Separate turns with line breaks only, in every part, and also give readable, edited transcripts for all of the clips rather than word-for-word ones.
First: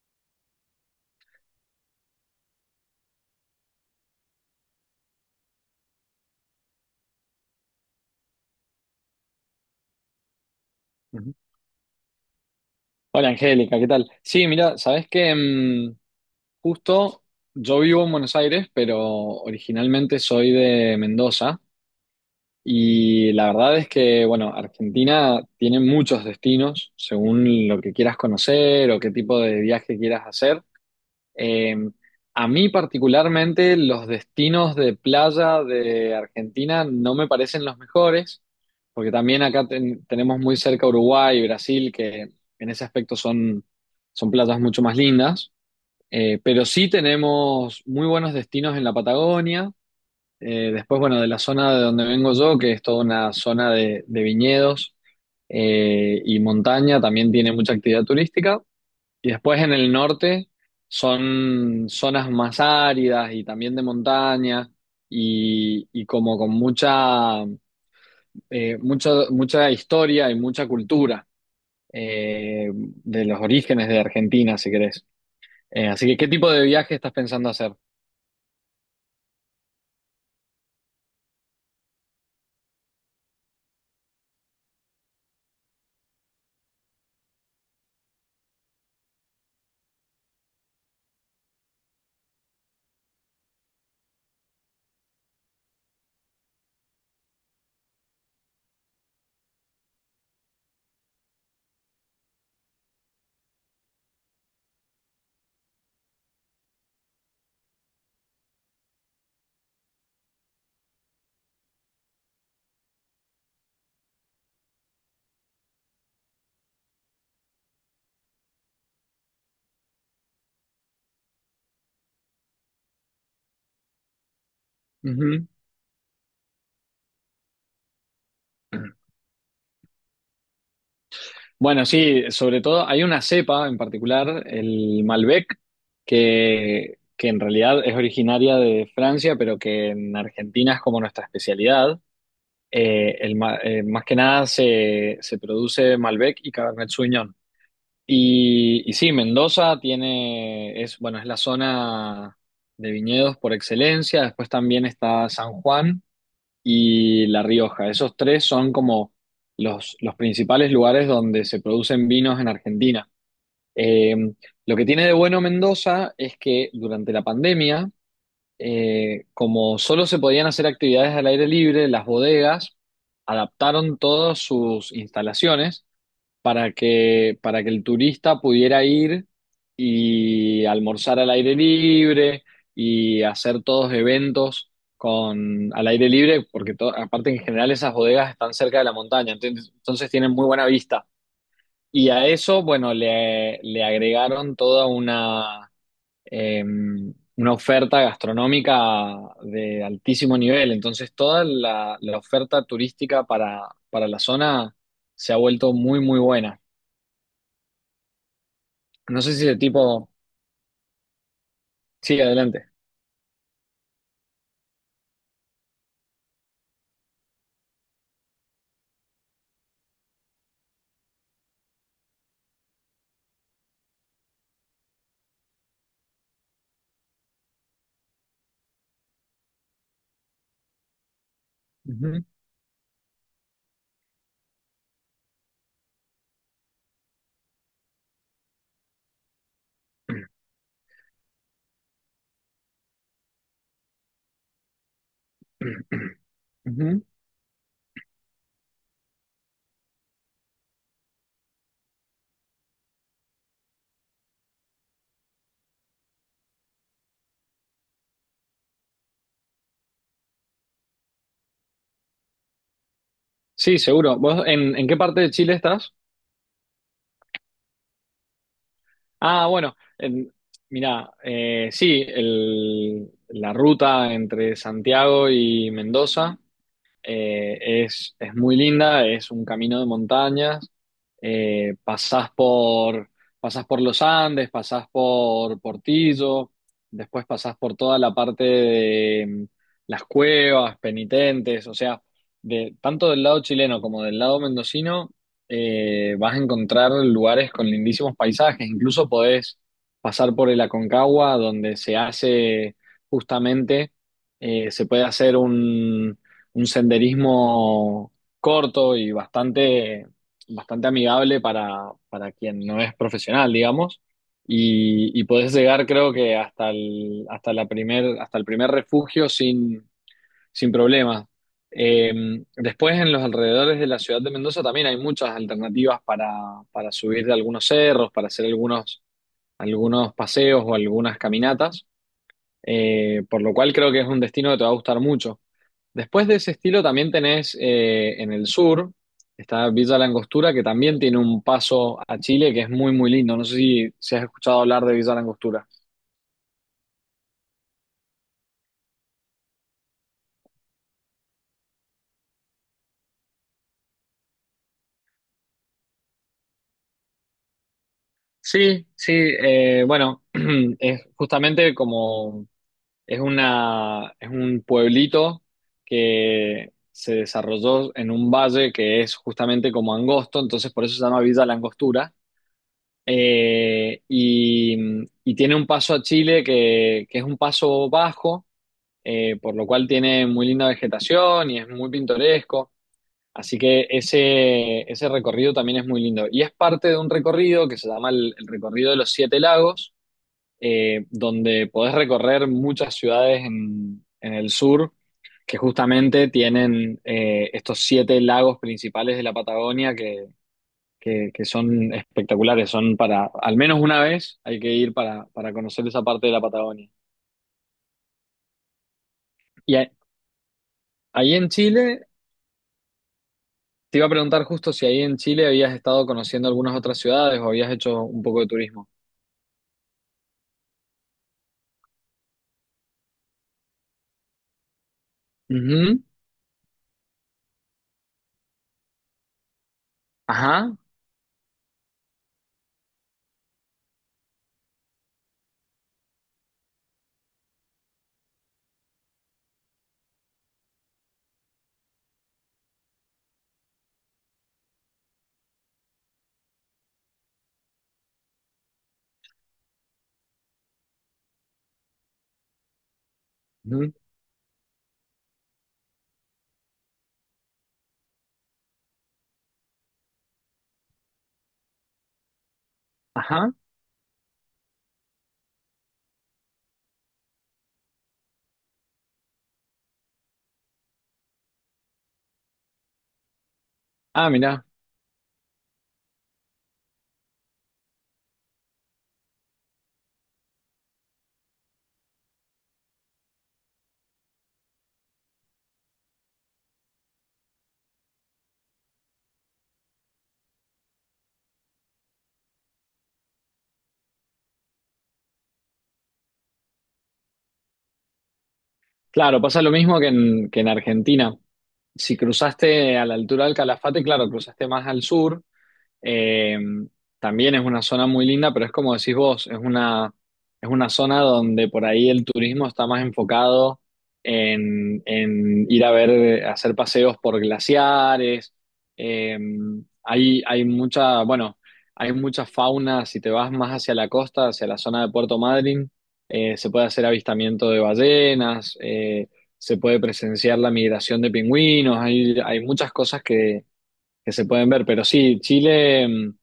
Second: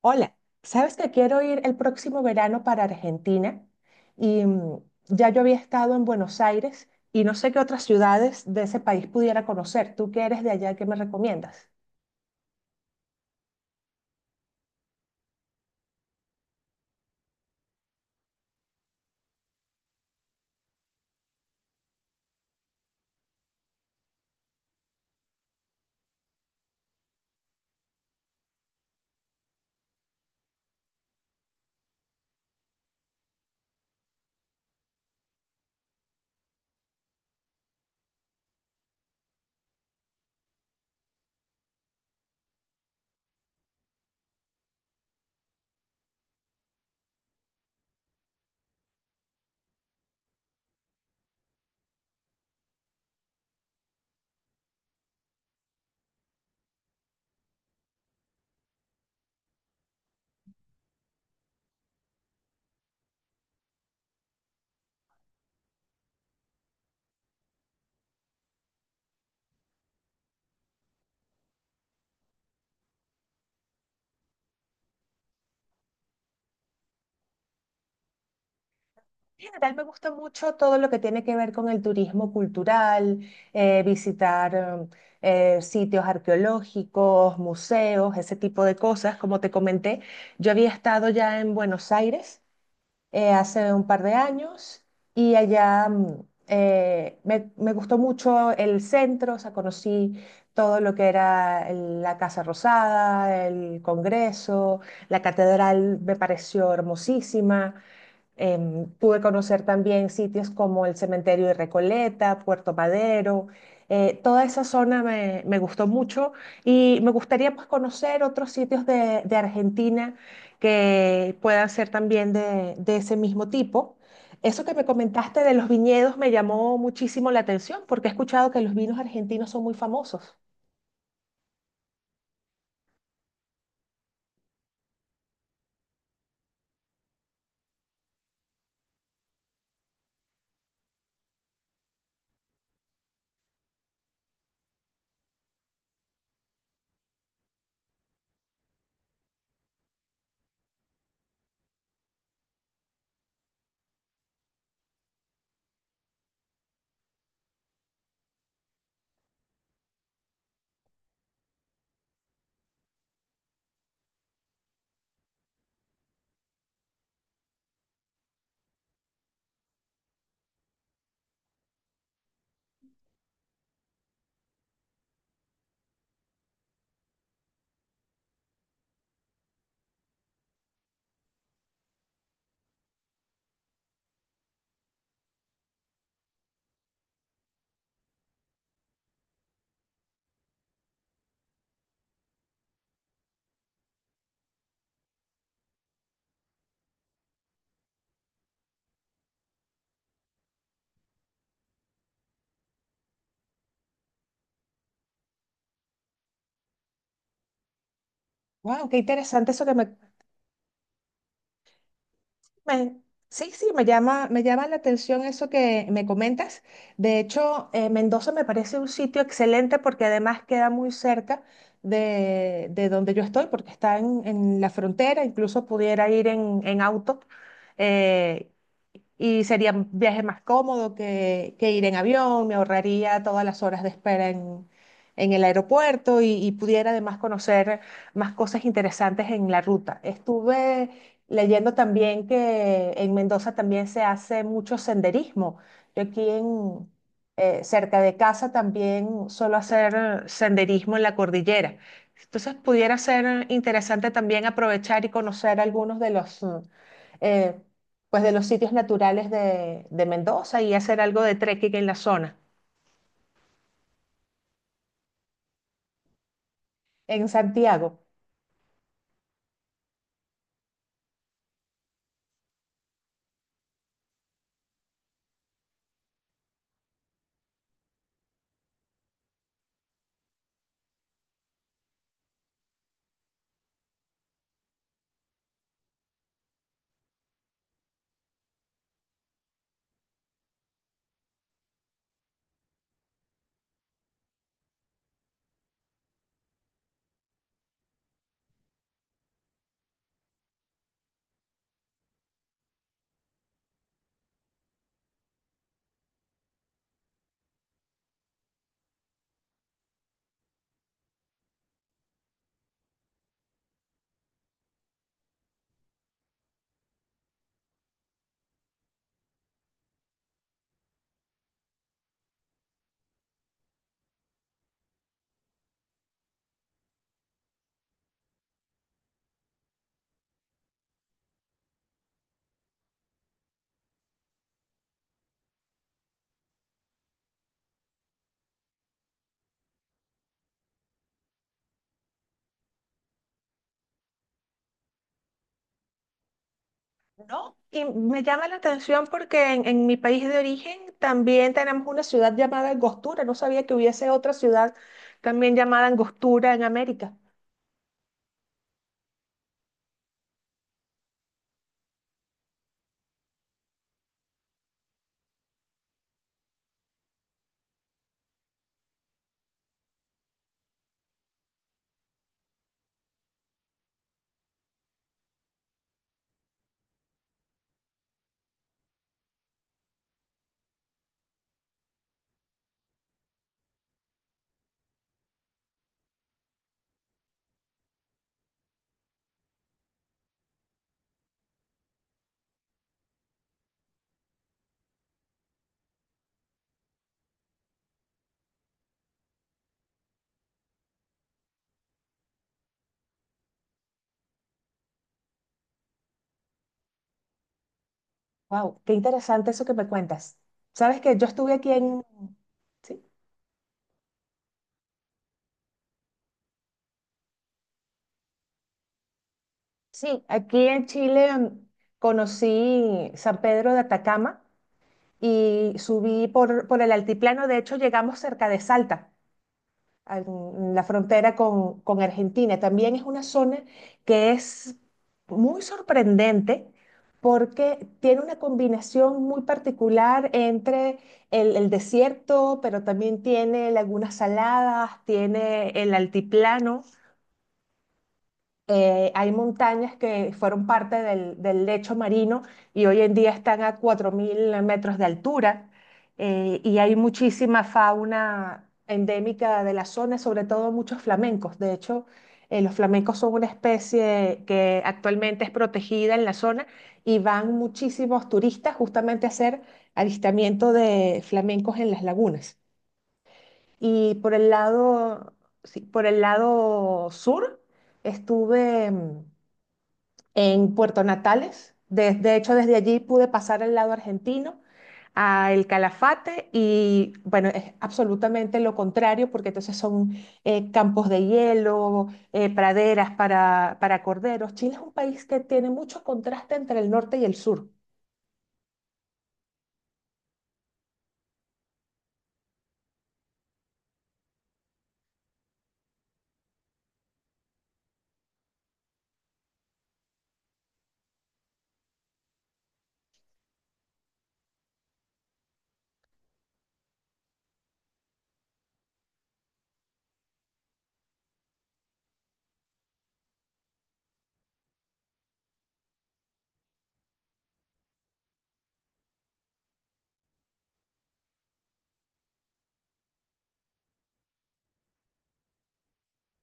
Hola, ¿sabes que quiero ir el próximo verano para Argentina? Y ya yo había estado en Buenos Aires y no sé qué otras ciudades de ese país pudiera conocer. ¿Tú que eres de allá, qué me
Ujú.
recomiendas?
Hola Angélica, ¿qué tal? Sí, mira, sabes que justo yo vivo en Buenos Aires, pero originalmente soy de Mendoza, y la verdad es que, bueno, Argentina tiene muchos destinos según lo que quieras conocer o qué tipo de viaje quieras hacer. Eh, a mí particularmente los destinos de playa de Argentina no me parecen los mejores, porque también acá tenemos muy cerca Uruguay y Brasil, que en ese aspecto son playas mucho más lindas. Pero sí tenemos muy buenos destinos en la Patagonia. Después, bueno, de la zona de donde vengo yo, que es toda una zona de viñedos y montaña, también tiene mucha actividad turística. Y después en el norte son zonas más áridas y también de montaña y como con mucha historia y mucha cultura de los orígenes de Argentina, si querés. Así que, ¿qué tipo de viaje estás pensando hacer?
En general me gusta mucho todo lo que tiene que ver con el turismo cultural, visitar sitios arqueológicos, museos, ese tipo de cosas. Como te comenté, yo había estado ya en Buenos Aires hace un par de años y allá me gustó mucho el centro, o sea, conocí todo lo que era la Casa Rosada, el Congreso, la catedral me pareció hermosísima. Pude conocer también sitios como el Cementerio de Recoleta, Puerto Madero. Toda esa zona me gustó mucho y me gustaría, pues, conocer otros sitios de Argentina que puedan ser también de ese mismo tipo. Eso que me comentaste de los viñedos me llamó muchísimo la atención porque he escuchado que los
Ujú.
vinos argentinos son muy famosos.
Bueno, sí, sobre todo hay una cepa en particular, el Malbec, que en realidad es originaria de Francia, pero que en Argentina es como nuestra especialidad. Más que nada se produce Malbec y Cabernet Sauvignon. Y sí, Mendoza tiene, es, bueno, es la zona de viñedos por excelencia. Después también está San Juan y La Rioja. Esos tres son como los principales lugares donde se producen vinos en Argentina. Eh, lo que tiene de bueno Mendoza es que durante la pandemia, como solo se podían hacer actividades al aire libre, las bodegas adaptaron todas sus instalaciones para que el turista pudiera ir y almorzar al aire libre y hacer todos eventos con, al aire libre, porque aparte en general esas bodegas están cerca de la montaña, entonces tienen muy buena vista. Y a eso, bueno, le agregaron toda eh, una oferta gastronómica de altísimo nivel. Entonces, toda la oferta turística para la zona se ha vuelto muy, muy buena.
Wow, qué
No sé si
interesante
el
eso que
tipo...
me.
Sí, adelante.
Me- sí, sí, me llama la atención eso que me comentas. De hecho, Mendoza me parece un sitio excelente porque además queda muy cerca de donde yo estoy, porque está en la frontera, incluso pudiera ir en auto. Eh, y sería un viaje más cómodo que ir en
Ujú.
avión, me ahorraría todas las horas de espera en el aeropuerto y pudiera además conocer más cosas interesantes en la ruta. Estuve leyendo también que en Mendoza también se hace mucho senderismo. Yo aquí en,
Ujú.
cerca de casa también suelo hacer senderismo en la cordillera. Entonces pudiera ser interesante también aprovechar y conocer algunos de los... eh, pues, de los sitios naturales de Mendoza y hacer algo de trekking en la zona.
Sí, seguro. ¿Vos en qué parte de Chile estás?
En Santiago.
Ah, bueno, mirá, sí, la ruta entre Santiago y Mendoza. Es muy linda, es un camino de montañas. Eh, pasás por, Pasás por los Andes, pasás por Portillo, después pasás por toda la parte de las cuevas, penitentes, o sea, de, tanto del lado chileno como del lado mendocino. Vas a encontrar lugares con lindísimos paisajes, incluso podés pasar por el Aconcagua, donde se hace justamente, se puede hacer un senderismo corto y bastante amigable para quien no es profesional, digamos. Y podés llegar, creo que, hasta el primer refugio sin problema. Eh, Después, en los alrededores de la ciudad de Mendoza también hay muchas alternativas para subir de algunos cerros, para hacer algunos paseos o algunas caminatas, por lo cual creo que es un destino que te va a gustar mucho. Después de ese estilo también tenés en el sur, está Villa La Angostura, que también tiene un paso a Chile que es muy, muy lindo. No sé si has escuchado hablar de Villa La Angostura.
No, y me llama la atención porque en mi país de origen también tenemos una ciudad llamada Angostura. No sabía que hubiese otra ciudad también llamada Angostura en América.
Sí, sí, bueno, es justamente como es una, es un pueblito que se desarrolló en un valle que es justamente como angosto, entonces por eso se llama Villa La Angostura. Eh, y, y tiene un paso a Chile que es un paso bajo, por lo cual tiene muy linda vegetación y es muy pintoresco. Así que ese recorrido también es muy lindo. Y es parte de un recorrido que se llama el recorrido de los siete lagos, donde podés recorrer muchas ciudades en el sur que justamente tienen estos siete lagos principales de la Patagonia que son espectaculares, son para, al menos una vez hay que ir para conocer esa parte de la Patagonia.
Wow, qué interesante eso que
Y
me
a-
cuentas. Sabes que yo
Ahí en
estuve aquí en,
Chile
sí,
te iba a preguntar justo si ahí en Chile habías estado conociendo algunas otras ciudades o habías hecho un poco de turismo.
sí, aquí en Chile conocí San Pedro de Atacama y
Ujú.
subí por el altiplano. De hecho, llegamos cerca de Salta, en
Ajá.
la frontera con Argentina. También es una zona que es muy sorprendente porque tiene una combinación muy particular entre el desierto, pero también tiene lagunas saladas, tiene el altiplano. Hay montañas que fueron parte del lecho marino y hoy en día están a
Ujú.
4.000 metros de altura, y hay muchísima fauna endémica de la zona, sobre todo muchos flamencos. De hecho, los flamencos son una
Ajá.
especie que actualmente es protegida en la zona y van muchísimos turistas justamente a hacer avistamiento de flamencos en las lagunas. Y
Ah,
por el
mirá.
lado, sí, por el lado sur estuve en Puerto Natales. De hecho, desde allí pude pasar al lado argentino, a El Calafate, y bueno, es absolutamente lo contrario, porque entonces son campos de hielo, praderas para corderos. Chile es un país que tiene mucho contraste entre el norte y el sur.
Claro, pasa lo mismo que que en Argentina. Si cruzaste a la altura del Calafate, claro, cruzaste más al sur. Eh, También es una zona muy linda, pero es como decís vos, es una zona donde por ahí el turismo está más enfocado en ir a ver, hacer paseos por glaciares. Eh, Hay mucha, bueno, hay mucha fauna. Si te vas más hacia la costa, hacia la zona de Puerto Madryn, se puede hacer avistamiento de ballenas, se puede presenciar la migración de pingüinos. Hay muchas cosas que se pueden ver. Pero sí, Chile,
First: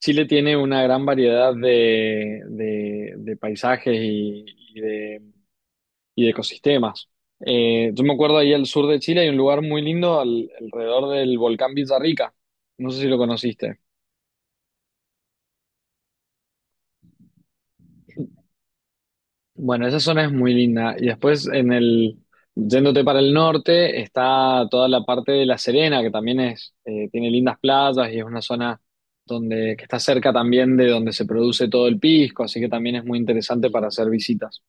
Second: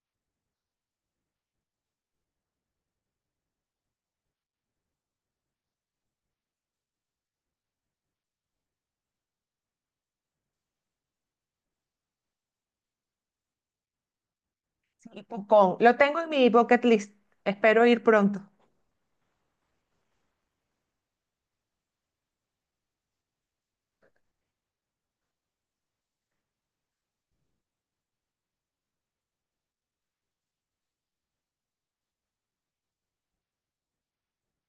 Chile tiene una gran variedad de paisajes y de, y de ecosistemas. Yo me acuerdo ahí al sur de Chile hay un lugar muy lindo alrededor del volcán Villarrica. No sé si lo conociste.
Lo tengo en mi bucket list, espero ir pronto.
Bueno, esa zona es muy linda. Y después en el, yéndote para el norte, está toda la parte de La Serena, que también es, tiene lindas playas y es una zona donde, que está cerca también de donde se produce todo el pisco, así que también es muy interesante para hacer visitas.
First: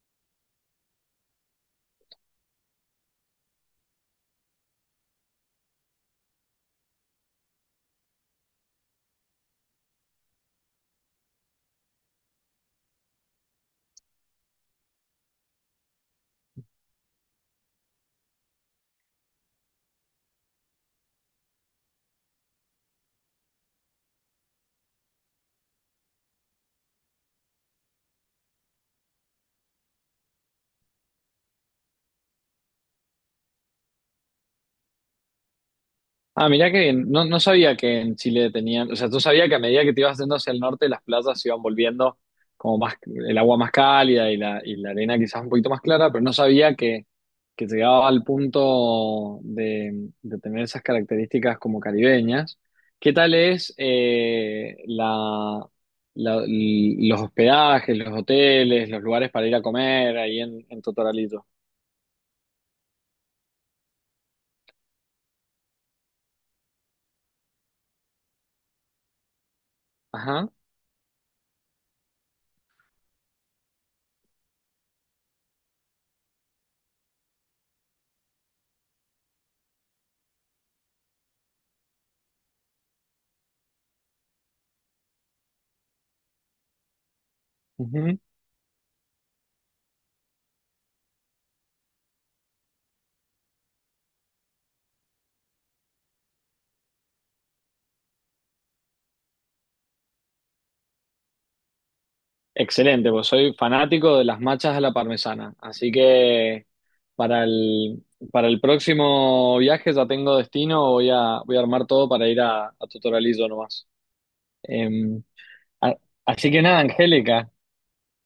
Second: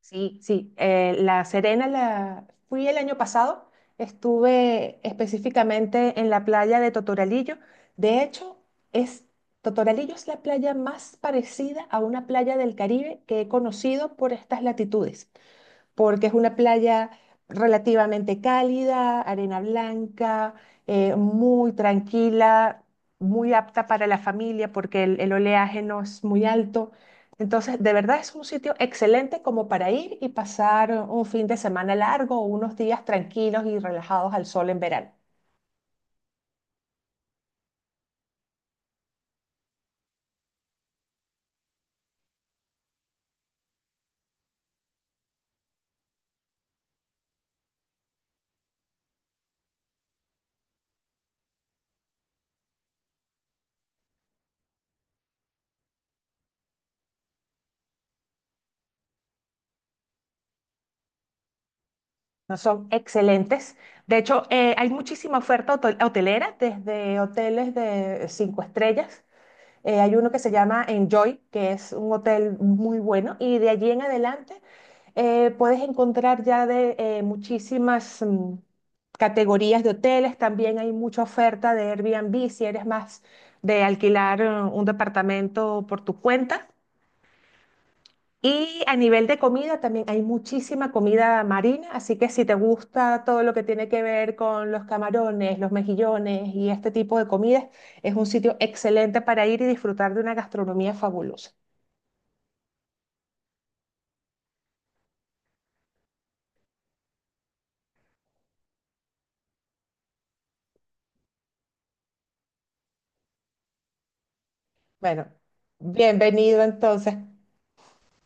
Sí, sí. La Serena la fui el año pasado. Estuve específicamente en la playa de Totoralillo. De hecho, es Totoralillo es la playa más parecida a una playa del Caribe que he conocido por estas latitudes porque es una playa relativamente cálida, arena blanca, muy tranquila, muy apta para la familia porque el oleaje no es muy alto. Entonces, de verdad es un sitio excelente como para ir y pasar un fin de semana largo o unos días tranquilos y relajados al sol en verano.
Ah, mirá que bien. No, no sabía que en Chile tenían, o sea, tú sabías que a medida que te ibas yendo hacia el norte, las playas se iban volviendo como más, el agua más cálida y y la arena quizás un poquito más clara, pero no sabía que llegaba al punto de tener esas características como caribeñas. ¿Qué tal es los hospedajes, los hoteles, los lugares para ir a comer ahí en Totoralito?
No son excelentes. De hecho, hay muchísima oferta hotelera, desde hoteles de 5 estrellas. Hay uno que
Ajá.
se llama Enjoy, que es un hotel muy bueno, y de allí en adelante puedes encontrar ya de muchísimas categorías de hoteles. También hay mucha oferta de Airbnb si eres más de alquilar un departamento por tu cuenta. Y a nivel de comida también hay muchísima comida marina, así que si te gusta todo lo que tiene que ver con los camarones, los mejillones y este tipo de comidas, es un sitio excelente para ir y disfrutar de una gastronomía fabulosa.
Excelente, pues soy fanático de las machas a la parmesana. Así que para el, para el próximo viaje ya tengo destino, voy a armar todo para ir a Totoralillo nomás. Eh,
Bueno,
a- Así
bienvenido
que nada,
entonces.
Angélica,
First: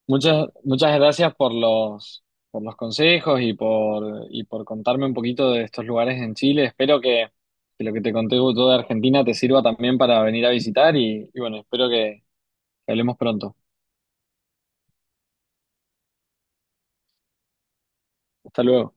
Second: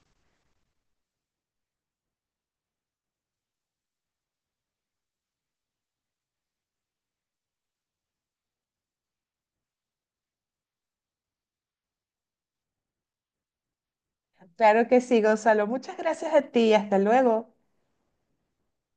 muchas, muchas gracias por los consejos y y por contarme un poquito de estos lugares en Chile. Espero que lo que te conté todo de Argentina te sirva también para venir a visitar y bueno, espero que hablemos pronto.
Claro que sí, Gonzalo. Muchas gracias a ti. Hasta luego.
Hasta luego.